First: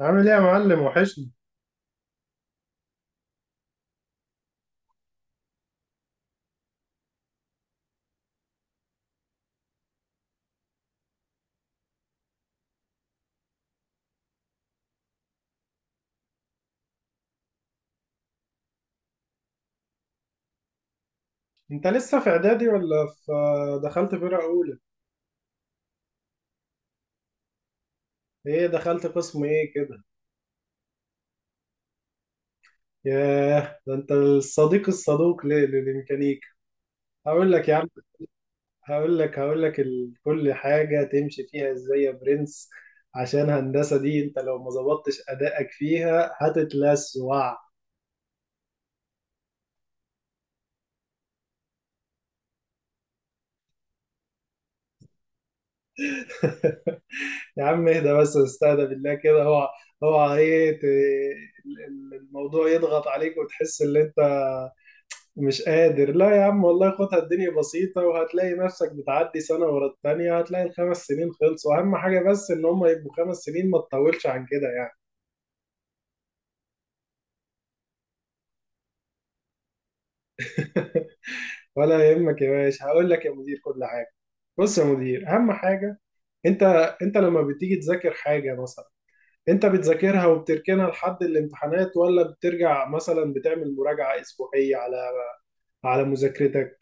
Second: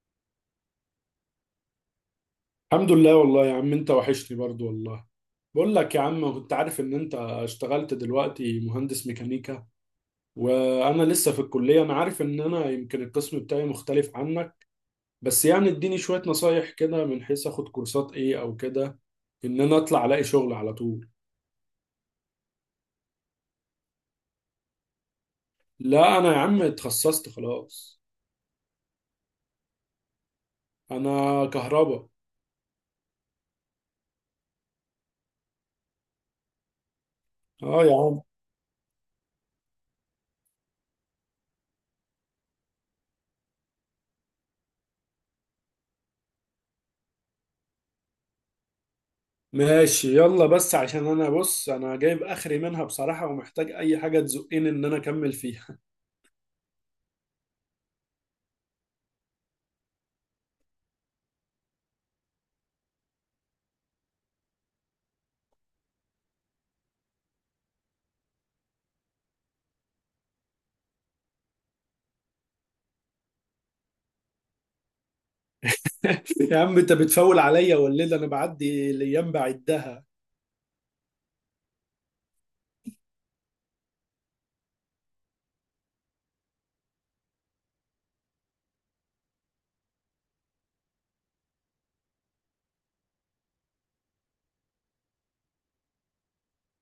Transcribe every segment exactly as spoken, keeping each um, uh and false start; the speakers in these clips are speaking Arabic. عامل ايه يا معلم؟ وحشني. الحمد لله والله يا عم انت وحشني برضو والله. بقول لك يا عم، كنت عارف ان انت اشتغلت دلوقتي مهندس ميكانيكا وانا لسه في الكلية. انا عارف ان انا يمكن القسم بتاعي مختلف عنك، بس يعني اديني شوية نصايح كده من حيث اخد كورسات ايه او كده، ان انا اطلع الاقي شغل على طول. انت لسه في اعدادي ولا في دخلت فرقة اولى؟ لا انا يا عم اتخصصت خلاص. ايه، دخلت قسم ايه كده؟ انا كهربا. ياه، ده انت الصديق الصدوق ليه للميكانيكا. هقول لك يا اه عم. يا عم. هقول لك هقول لك ال- كل حاجة تمشي فيها ازاي يا برنس. عشان هندسة دي انت لو ما ظبطتش ادائك فيها هتتلسوع. ماشي يلا، بس عشان انا بص انا جايب اخري منها بصراحة، ومحتاج اي حاجة تزقني ان انا اكمل فيها. يا عم اهدى بس، استهدى بالله كده. اوعى اوعى ايه ت- ال- ال- الموضوع يضغط عليك وتحس ان انت مش قادر. لا يا عم والله، خدها الدنيا بسيطة، وهتلاقي نفسك بتعدي سنة ورا التانية، هتلاقي الخمس سنين خلصوا. أهم حاجة بس إن هم يبقوا خمس سنين، ما تطولش عن كده يعني. يا عم انت بتفول عليا والليل انا بعدي الايام بعدها. ولا يهمك يا باشا، هقول لك يا مدير كل حاجة. بص يا مدير، أهم حاجة، أنت أنت لما بتيجي تذاكر حاجة مثلا، أنت بتذاكرها وبتركنها لحد الامتحانات؟ ولا بترجع مثلا بتعمل مراجعة أسبوعية على على مذاكرتك؟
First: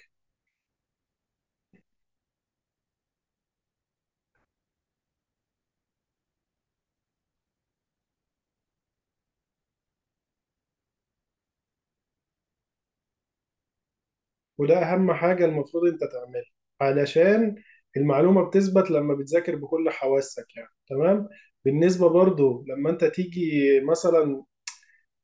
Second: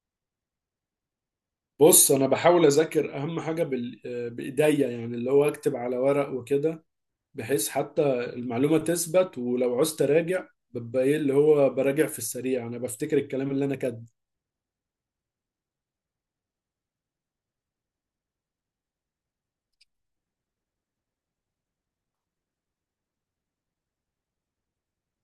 بص انا بحاول اذاكر اهم حاجه بال... بايديا، يعني اللي هو اكتب على ورق وكده، بحيث حتى المعلومه تثبت. ولو عوزت اراجع ببقى ايه اللي هو براجع في السريع، انا بفتكر الكلام اللي انا كاتبه. وده أهم حاجة المفروض أنت تعملها، علشان المعلومة بتثبت لما بتذاكر بكل حواسك، يعني تمام. بالنسبة برضو لما أنت تيجي مثلا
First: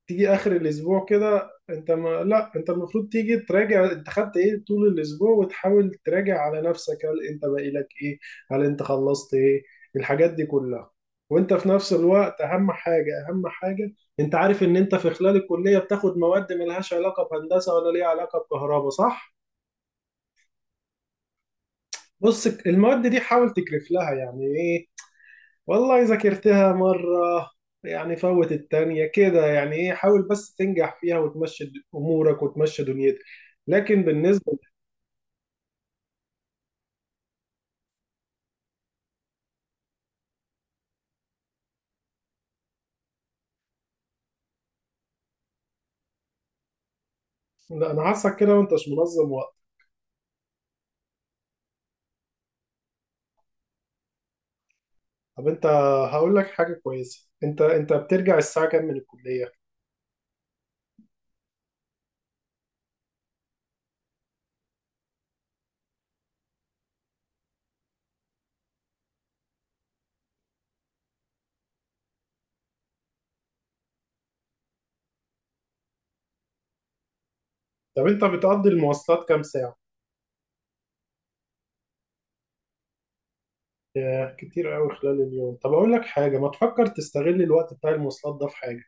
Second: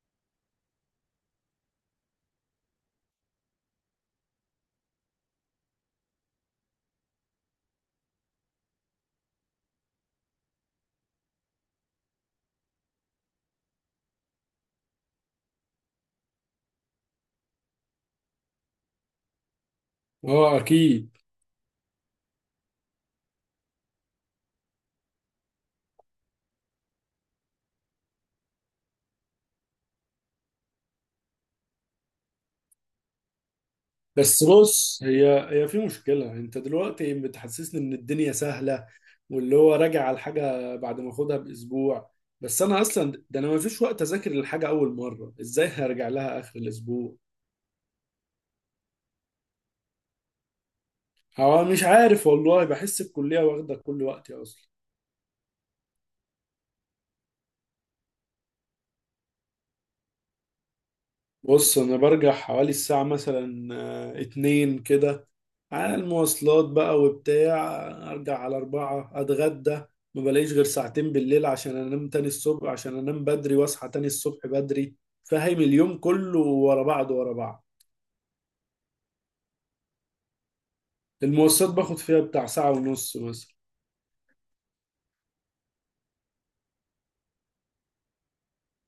تيجي آخر الأسبوع كده، أنت ما لا، أنت المفروض تيجي تراجع أنت خدت إيه طول الأسبوع، وتحاول تراجع على نفسك، هل أنت باقي لك إيه؟ هل أنت خلصت إيه؟ الحاجات دي كلها. وأنت في نفس الوقت، أهم حاجة أهم حاجة، أنت عارف إن أنت في خلال الكلية بتاخد مواد ملهاش علاقة بهندسة ولا ليها علاقة بكهرباء صح؟ اه اكيد. بص المواد دي حاول تكرف لها، يعني ايه، والله ذاكرتها مرة، يعني فوت التانية كده، يعني ايه، حاول بس تنجح فيها وتمشي د- امورك وتمشي دنيتك. لكن بس بالنسبة، بص، هي هي في مشكلة. انت دلوقتي بتحسسني ان الدنيا سهلة، واللي هو راجع على الحاجة بعد ما اخدها باسبوع. بس انا اصلا ده انا ما فيش وقت اذاكر الحاجة اول مرة، ازاي هرجع لها اخر الاسبوع؟ لا انا حاسك كده، وانت مش منظم وقت. هو مش عارف والله، بحس الكلية واخدة كل وقتي اصلا. طب انت، هقول لك حاجة كويسة، انت انت بترجع الساعة كام من الكلية؟ بص انا برجع حوالي الساعة مثلا آه، اتنين كده، على المواصلات بقى وبتاع، ارجع على اربعة اتغدى. ما بلاقيش غير ساعتين بالليل عشان انام تاني الصبح، عشان انام بدري واصحى تاني الصبح بدري. فاهم؟ اليوم كله ورا بعض ورا بعض. طب انت بتقضي المواصلات كام ساعة؟ المواصلات باخد فيها بتاع ساعة ونص مثلا. ياه كتير قوي خلال اليوم. طب اقول لك حاجة، ما تفكر تستغل الوقت بتاع المواصلات ده في حاجة؟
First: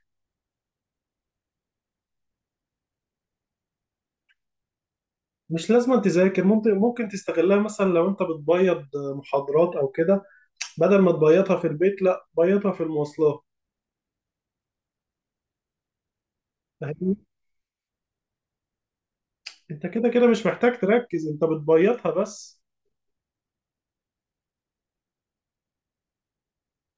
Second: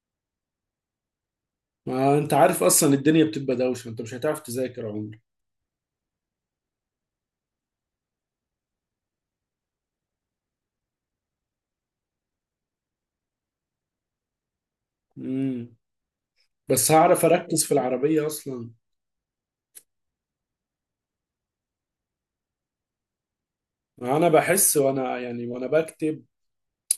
ما انت عارف اصلا الدنيا بتبقى دوشة، انت مش هتعرف تذاكر عمري. مش لازم تذاكر، ممكن ممكن تستغلها مثلا لو انت بتبيض محاضرات او كده. بدل ما تبيضها في البيت، لا بيضها في المواصلات. امم بس فاهمني؟ هعرف اركز في العربية اصلا؟ انت كده كده مش محتاج تركز، انت بتبيضها بس. انا بحس وانا يعني وانا بكتب،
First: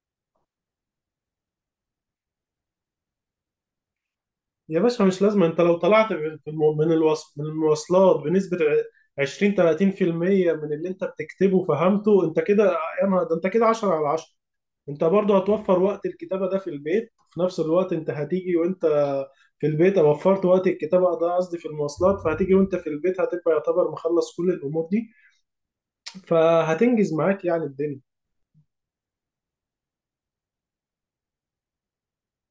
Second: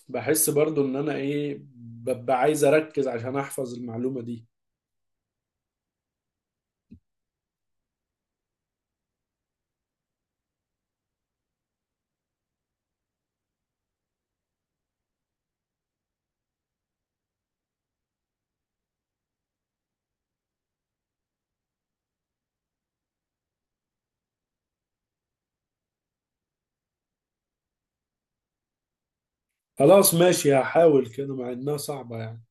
بحس برضو ان انا ايه، ببقى عايز اركز عشان احفظ المعلومة دي. يا باشا مش لازم، انت لو طلعت في الم- من الوص- من المواصلات بنسبة ع- عشرين تلاتين في المية من اللي انت بتكتبه فهمته، انت كده يا نهار ده، انت كده عشرة على عشرة. انت برضو هتوفر وقت الكتابة ده في البيت، في نفس الوقت انت هتيجي وانت في البيت، وفرت وقت الكتابة ده قصدي في المواصلات، فهتيجي وانت في البيت هتبقى يعتبر مخلص كل الامور دي، فهتنجز معاك يعني الدنيا. خلاص ماشي، هحاول كده مع انها صعبة يعني.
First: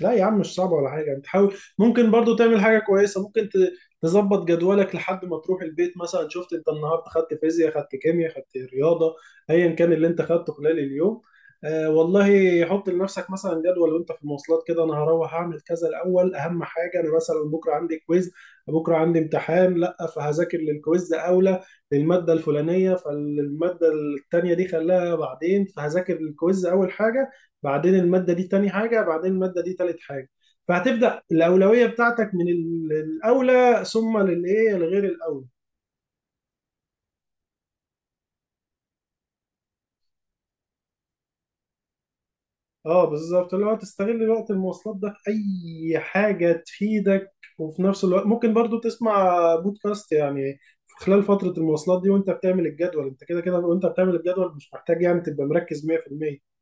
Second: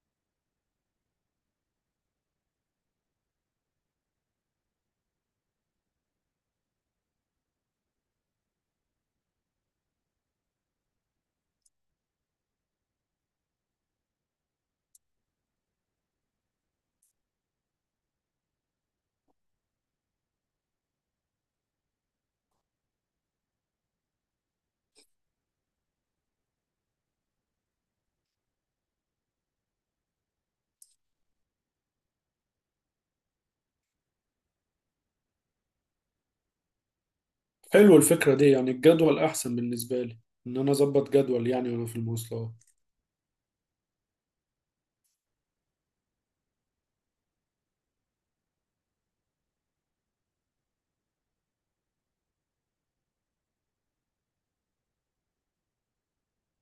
لا يا عم مش صعب ولا حاجة، انت حاول، ممكن برضو تعمل حاجة كويسة، ممكن ت- تظبط جدولك لحد ما تروح البيت. مثلا شفت انت النهاردة خدت فيزياء، خدت كيمياء، خدت رياضة، ايا كان اللي انت خدته خلال اليوم. آه والله حط لنفسك مثلا جدول وانت في المواصلات كده. انا هروح اعمل كذا الاول، اهم حاجة انا مثلا بكرة عندي كويز، بكرة عندي امتحان، لا فهذاكر للكويز اولى للمادة الفلانية، فالمادة التانية دي خلاها بعدين. فهذاكر للكويز اول حاجة، بعدين المادة دي تاني حاجة، بعدين المادة دي تالت حاجة. فهتبدأ الأولوية بتاعتك من ال- الأولى ثم للإيه، لغير الأولى. حلو الفكرة دي، يعني الجدول احسن بالنسبة لي، ان انا اظبط جدول يعني وانا في المواصلات. اه بالظبط، اللي هو تستغل وقت المواصلات ده في أي حاجة تفيدك. وفي نفس الوقت ممكن برضو تسمع بودكاست يعني في خلال فترة المواصلات دي وانت بتعمل الجدول، انت كده كده وانت بتعمل الجدول مش محتاج يعني تبقى مركز مية في المية.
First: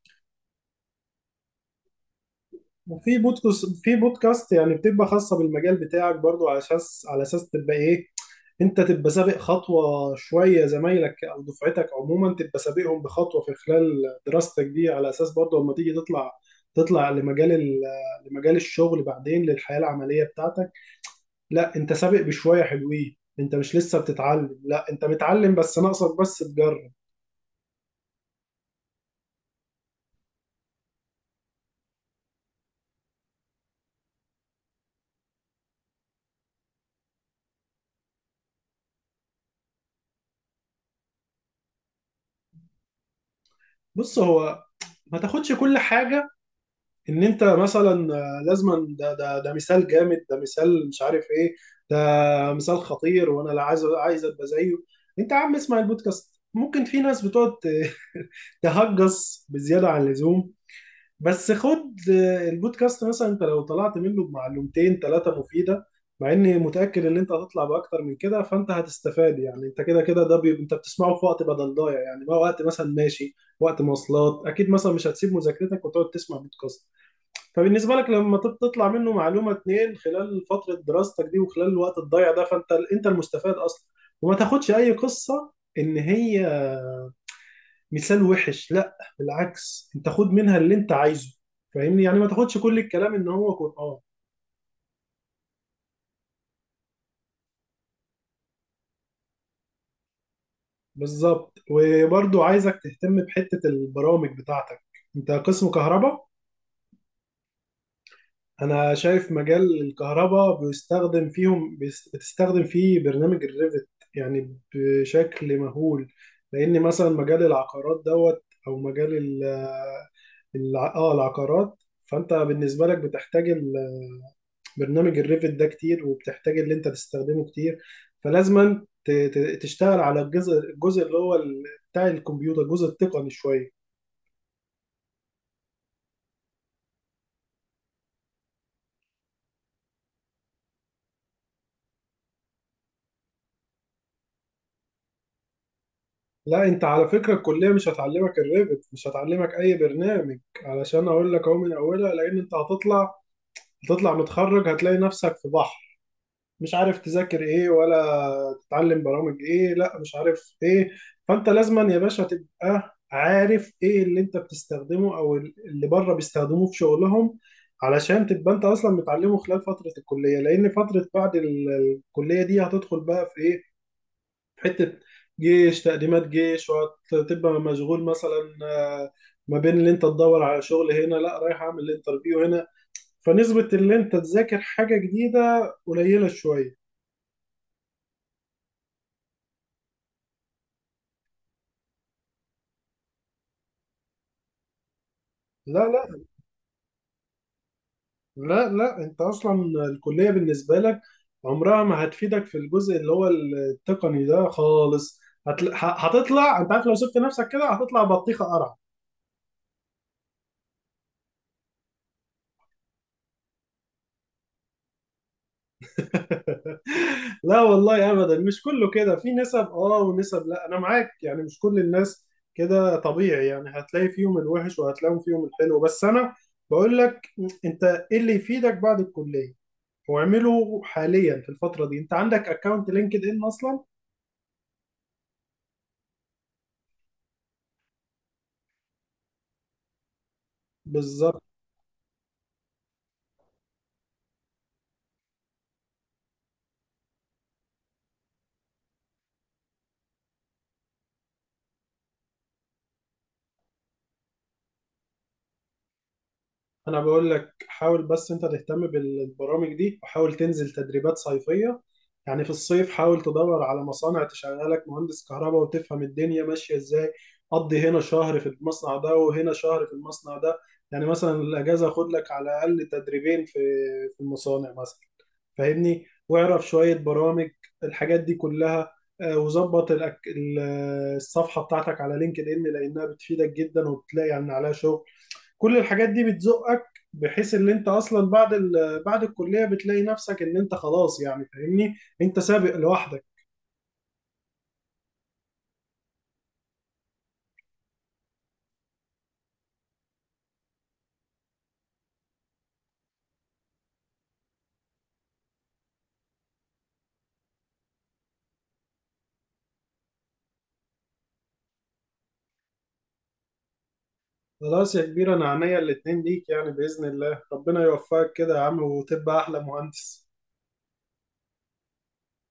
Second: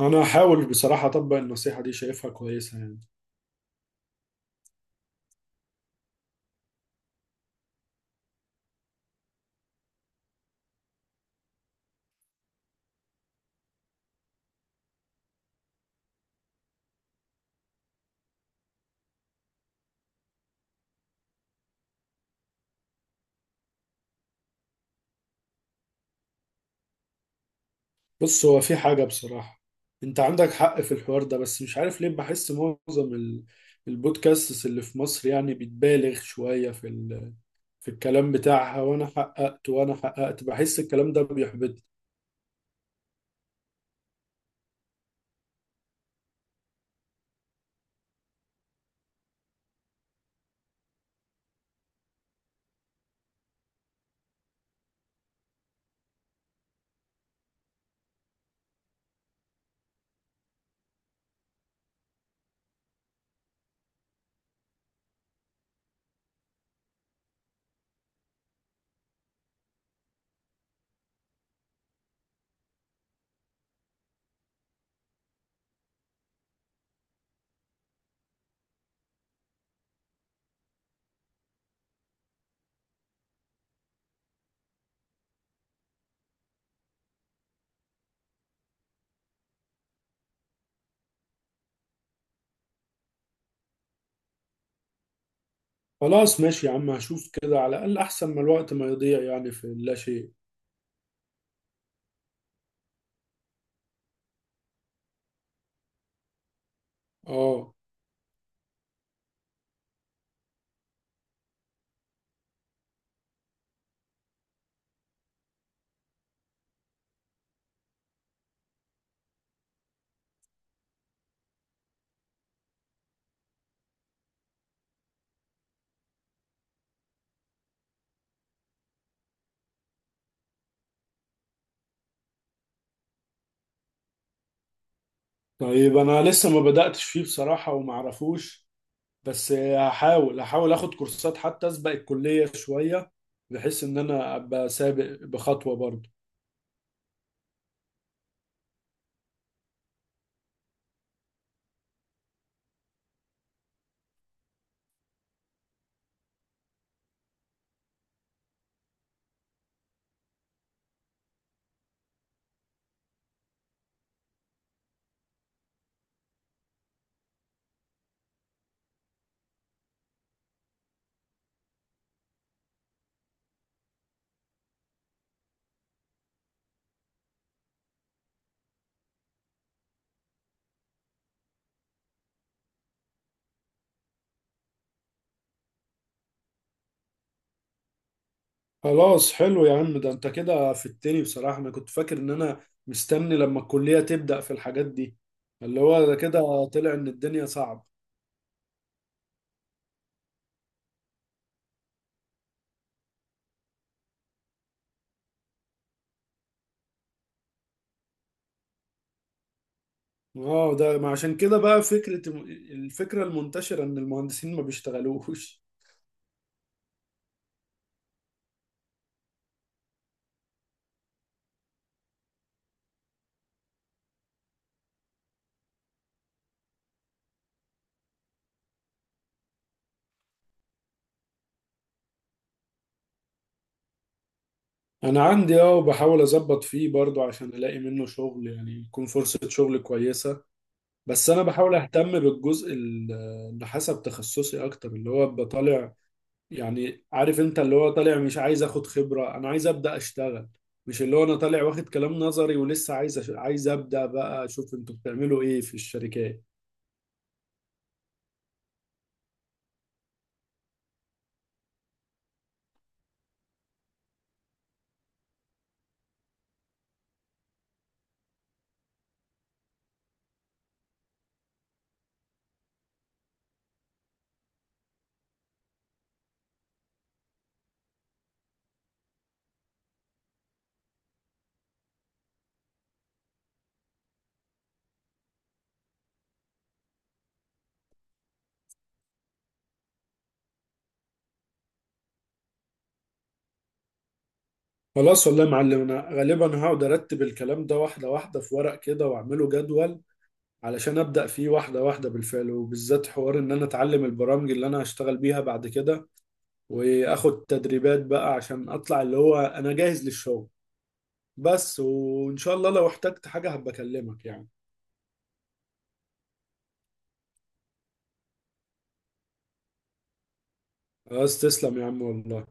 انا هحاول بصراحة اطبق النصيحة دي، شايفها كويسة يعني. وفي بودكاست في بودكاست يعني بتبقى خاصة بالمجال بتاعك برضو، على اساس على اساس تبقى ايه، انت تبقى سابق خطوة شوية زمايلك او دفعتك عموما، تبقى سابقهم بخطوة في خلال دراستك دي، على اساس برضو لما تيجي تطلع تطلع لمجال ال- لمجال الشغل بعدين، للحياة العملية بتاعتك. لا انت سابق بشوية حلوين، انت مش لسه بتتعلم، لا انت متعلم بس ناقصك بس تجرب. بص هو في حاجة بصراحة، انت عندك حق في الحوار ده، بس مش عارف ليه بحس معظم ال- البودكاستس اللي في مصر يعني بتبالغ شوية في ال... في الكلام بتاعها. وانا حققت وانا حققت بحس الكلام ده بيحبط. بص هو، ما تاخدش كل حاجة، ان انت مثلا آه، لازما ده ده ده مثال جامد، ده مثال مش عارف ايه، ده مثال خطير، وانا لا عايز عايز ابقى زيه. انت يا عم اسمع البودكاست، ممكن في ناس بتقعد ت- تهجص بزياده عن اللزوم. بس خد آه، البودكاست مثلا، انت لو طلعت منه بمعلومتين ثلاثه مفيده، مع اني متاكد ان انت هتطلع باكتر من كده، فانت هتستفاد يعني. انت كده كده ده بي... انت بتسمعه في وقت بدل ضايع يعني، ما وقت مثلا ماشي وقت مواصلات اكيد، مثلا مش هتسيب مذاكرتك وتقعد تسمع بودكاست. فبالنسبة لك لما تط- تطلع منه معلومة اتنين خلال فترة دراستك دي وخلال الوقت الضايع ده، فانت ال- انت المستفاد اصلا. وما تاخدش اي قصة ان هي مثال وحش، لا بالعكس انت خد منها اللي انت عايزه. فاهمني؟ يعني ما تاخدش كل الكلام ان هو قرآن. خلاص ماشي يا عم، هشوف كده، على الأقل أحسن ما الوقت ما يضيع يعني في لا شيء. بالظبط، وبرضو عايزك تهتم بحتة البرامج بتاعتك. انت قسم كهرباء، اه. انا شايف مجال الكهرباء بيستخدم فيهم بيس- بتستخدم فيه برنامج الريفت يعني بشكل مهول، لان مثلا مجال العقارات دوت او مجال ال- الع... اه العقارات. فانت بالنسبه لك بتحتاج ال- برنامج الريفت ده كتير، وبتحتاج اللي انت تستخدمه كتير. فلازما ت... ت- تشتغل على الجزء الجزء اللي هو ال- بتاع الكمبيوتر، الجزء التقني شويه. طيب أنا لسه ما بدأتش فيه بصراحة ومعرفوش، بس هحاول هحاول أخد كورسات حتى أسبق الكلية شوية، بحيث إن أنا أبقى سابق بخطوة برضه. لا انت على فكره الكليه مش هتعلمك الريفت، مش هتعلمك اي برنامج، علشان اقول لك اهو من اولها، لان انت هتطلع هتطلع متخرج هتلاقي نفسك في بحر، مش عارف تذاكر ايه ولا تتعلم برامج ايه لا مش عارف ايه. فانت لازما يا باشا تبقى عارف ايه اللي انت بتستخدمه او اللي بره بيستخدموه في شغلهم، علشان تبقى انت اصلا متعلمه خلال فتره الكليه، لان فتره بعد ال- الكليه دي هتدخل بقى في ايه، في حتة جيش تقديمات جيش، وهتبقى مشغول مثلا آه، ما بين اللي انت تدور على شغل هنا، لا رايح اعمل انترفيو هنا، فنسبة اللي انت تذاكر حاجة جديدة قليلة شوية. خلاص حلو يا عم، ده أنت كده في التاني بصراحة. أنا كنت فاكر إن أنا مستني لما الكلية تبدأ في الحاجات دي. لا اللي هو ده لا كده طلع إن الدنيا صعبة. لا لا، انت اصلا الكلية بالنسبة لك عمرها ما هتفيدك في الجزء اللي هو التقني ده خالص. هتل... ه- هتطلع، انت عارف لو سبت نفسك كده هتطلع بطيخة قرع. اه ده ما عشان كده بقى فكرة، الفكرة المنتشرة ان المهندسين ما بيشتغلوش. لا والله ابدا مش كله كده، في نسب اه ونسب، لا انا معاك يعني مش كل الناس كده، طبيعي يعني هتلاقي فيهم الوحش وهتلاقي فيهم الحلو، بس انا بقول لك، انت ايه اللي يفيدك بعد الكلية، واعمله حاليا في الفترة دي، انت عندك اكونت لينكد ان اصلا. انا عندي اه، وبحاول اظبط فيه برضو عشان الاقي منه شغل يعني، يكون فرصة شغل كويسة. بس بالظبط. انا بحاول اهتم بالجزء ال- اللي حسب تخصصي اكتر، اللي هو أبقى طالع. يعني عارف انت اللي هو طالع مش عايز اخد خبرة، انا عايز ابدأ اشتغل. مش اللي هو انا طالع واخد كلام نظري ولسه عايز أش- عايز ابدأ بقى اشوف انتوا بتعملوا ايه في الشركات. انا بقول لك حاول بس انت تهتم بالبرامج دي، وحاول تنزل تدريبات صيفية، يعني في الصيف حاول تدور على مصانع تشغلك مهندس كهرباء وتفهم الدنيا ماشية ازاي. قضي هنا شهر في المصنع ده وهنا شهر في المصنع ده، يعني مثلا الاجازة خد لك على الاقل تدريبين في في المصانع مثلا، فاهمني؟ واعرف شوية برامج، الحاجات دي كلها. آه، وظبط الأك- ال- آه، الصفحة بتاعتك على لينكد ان، لانها بتفيدك جدا، وبتلاقي يعني عليها شغل. كل الحاجات دي بتزقك بحيث ان انت اصلا بعد ال... بعد الكليه بتلاقي نفسك ان انت خلاص، يعني فاهمني، انت سابق لوحدك. خلاص والله يا معلم، انا غالبا هقعد ارتب الكلام ده واحده واحده في ورق كده واعمله جدول، علشان ابدا فيه واحده واحده بالفعل، وبالذات حوار ان انا اتعلم البرامج اللي انا هشتغل بيها بعد كده، واخد تدريبات بقى عشان اطلع اللي هو انا جاهز للشغل. بس وان شاء الله لو احتجت حاجه هبقى اكلمك يعني. خلاص يا كبير انا عينيا الاتنين ليك، يعني باذن الله ربنا يوفقك كده يا عم، وتبقى احلى مهندس. خلاص تسلم يا عم والله.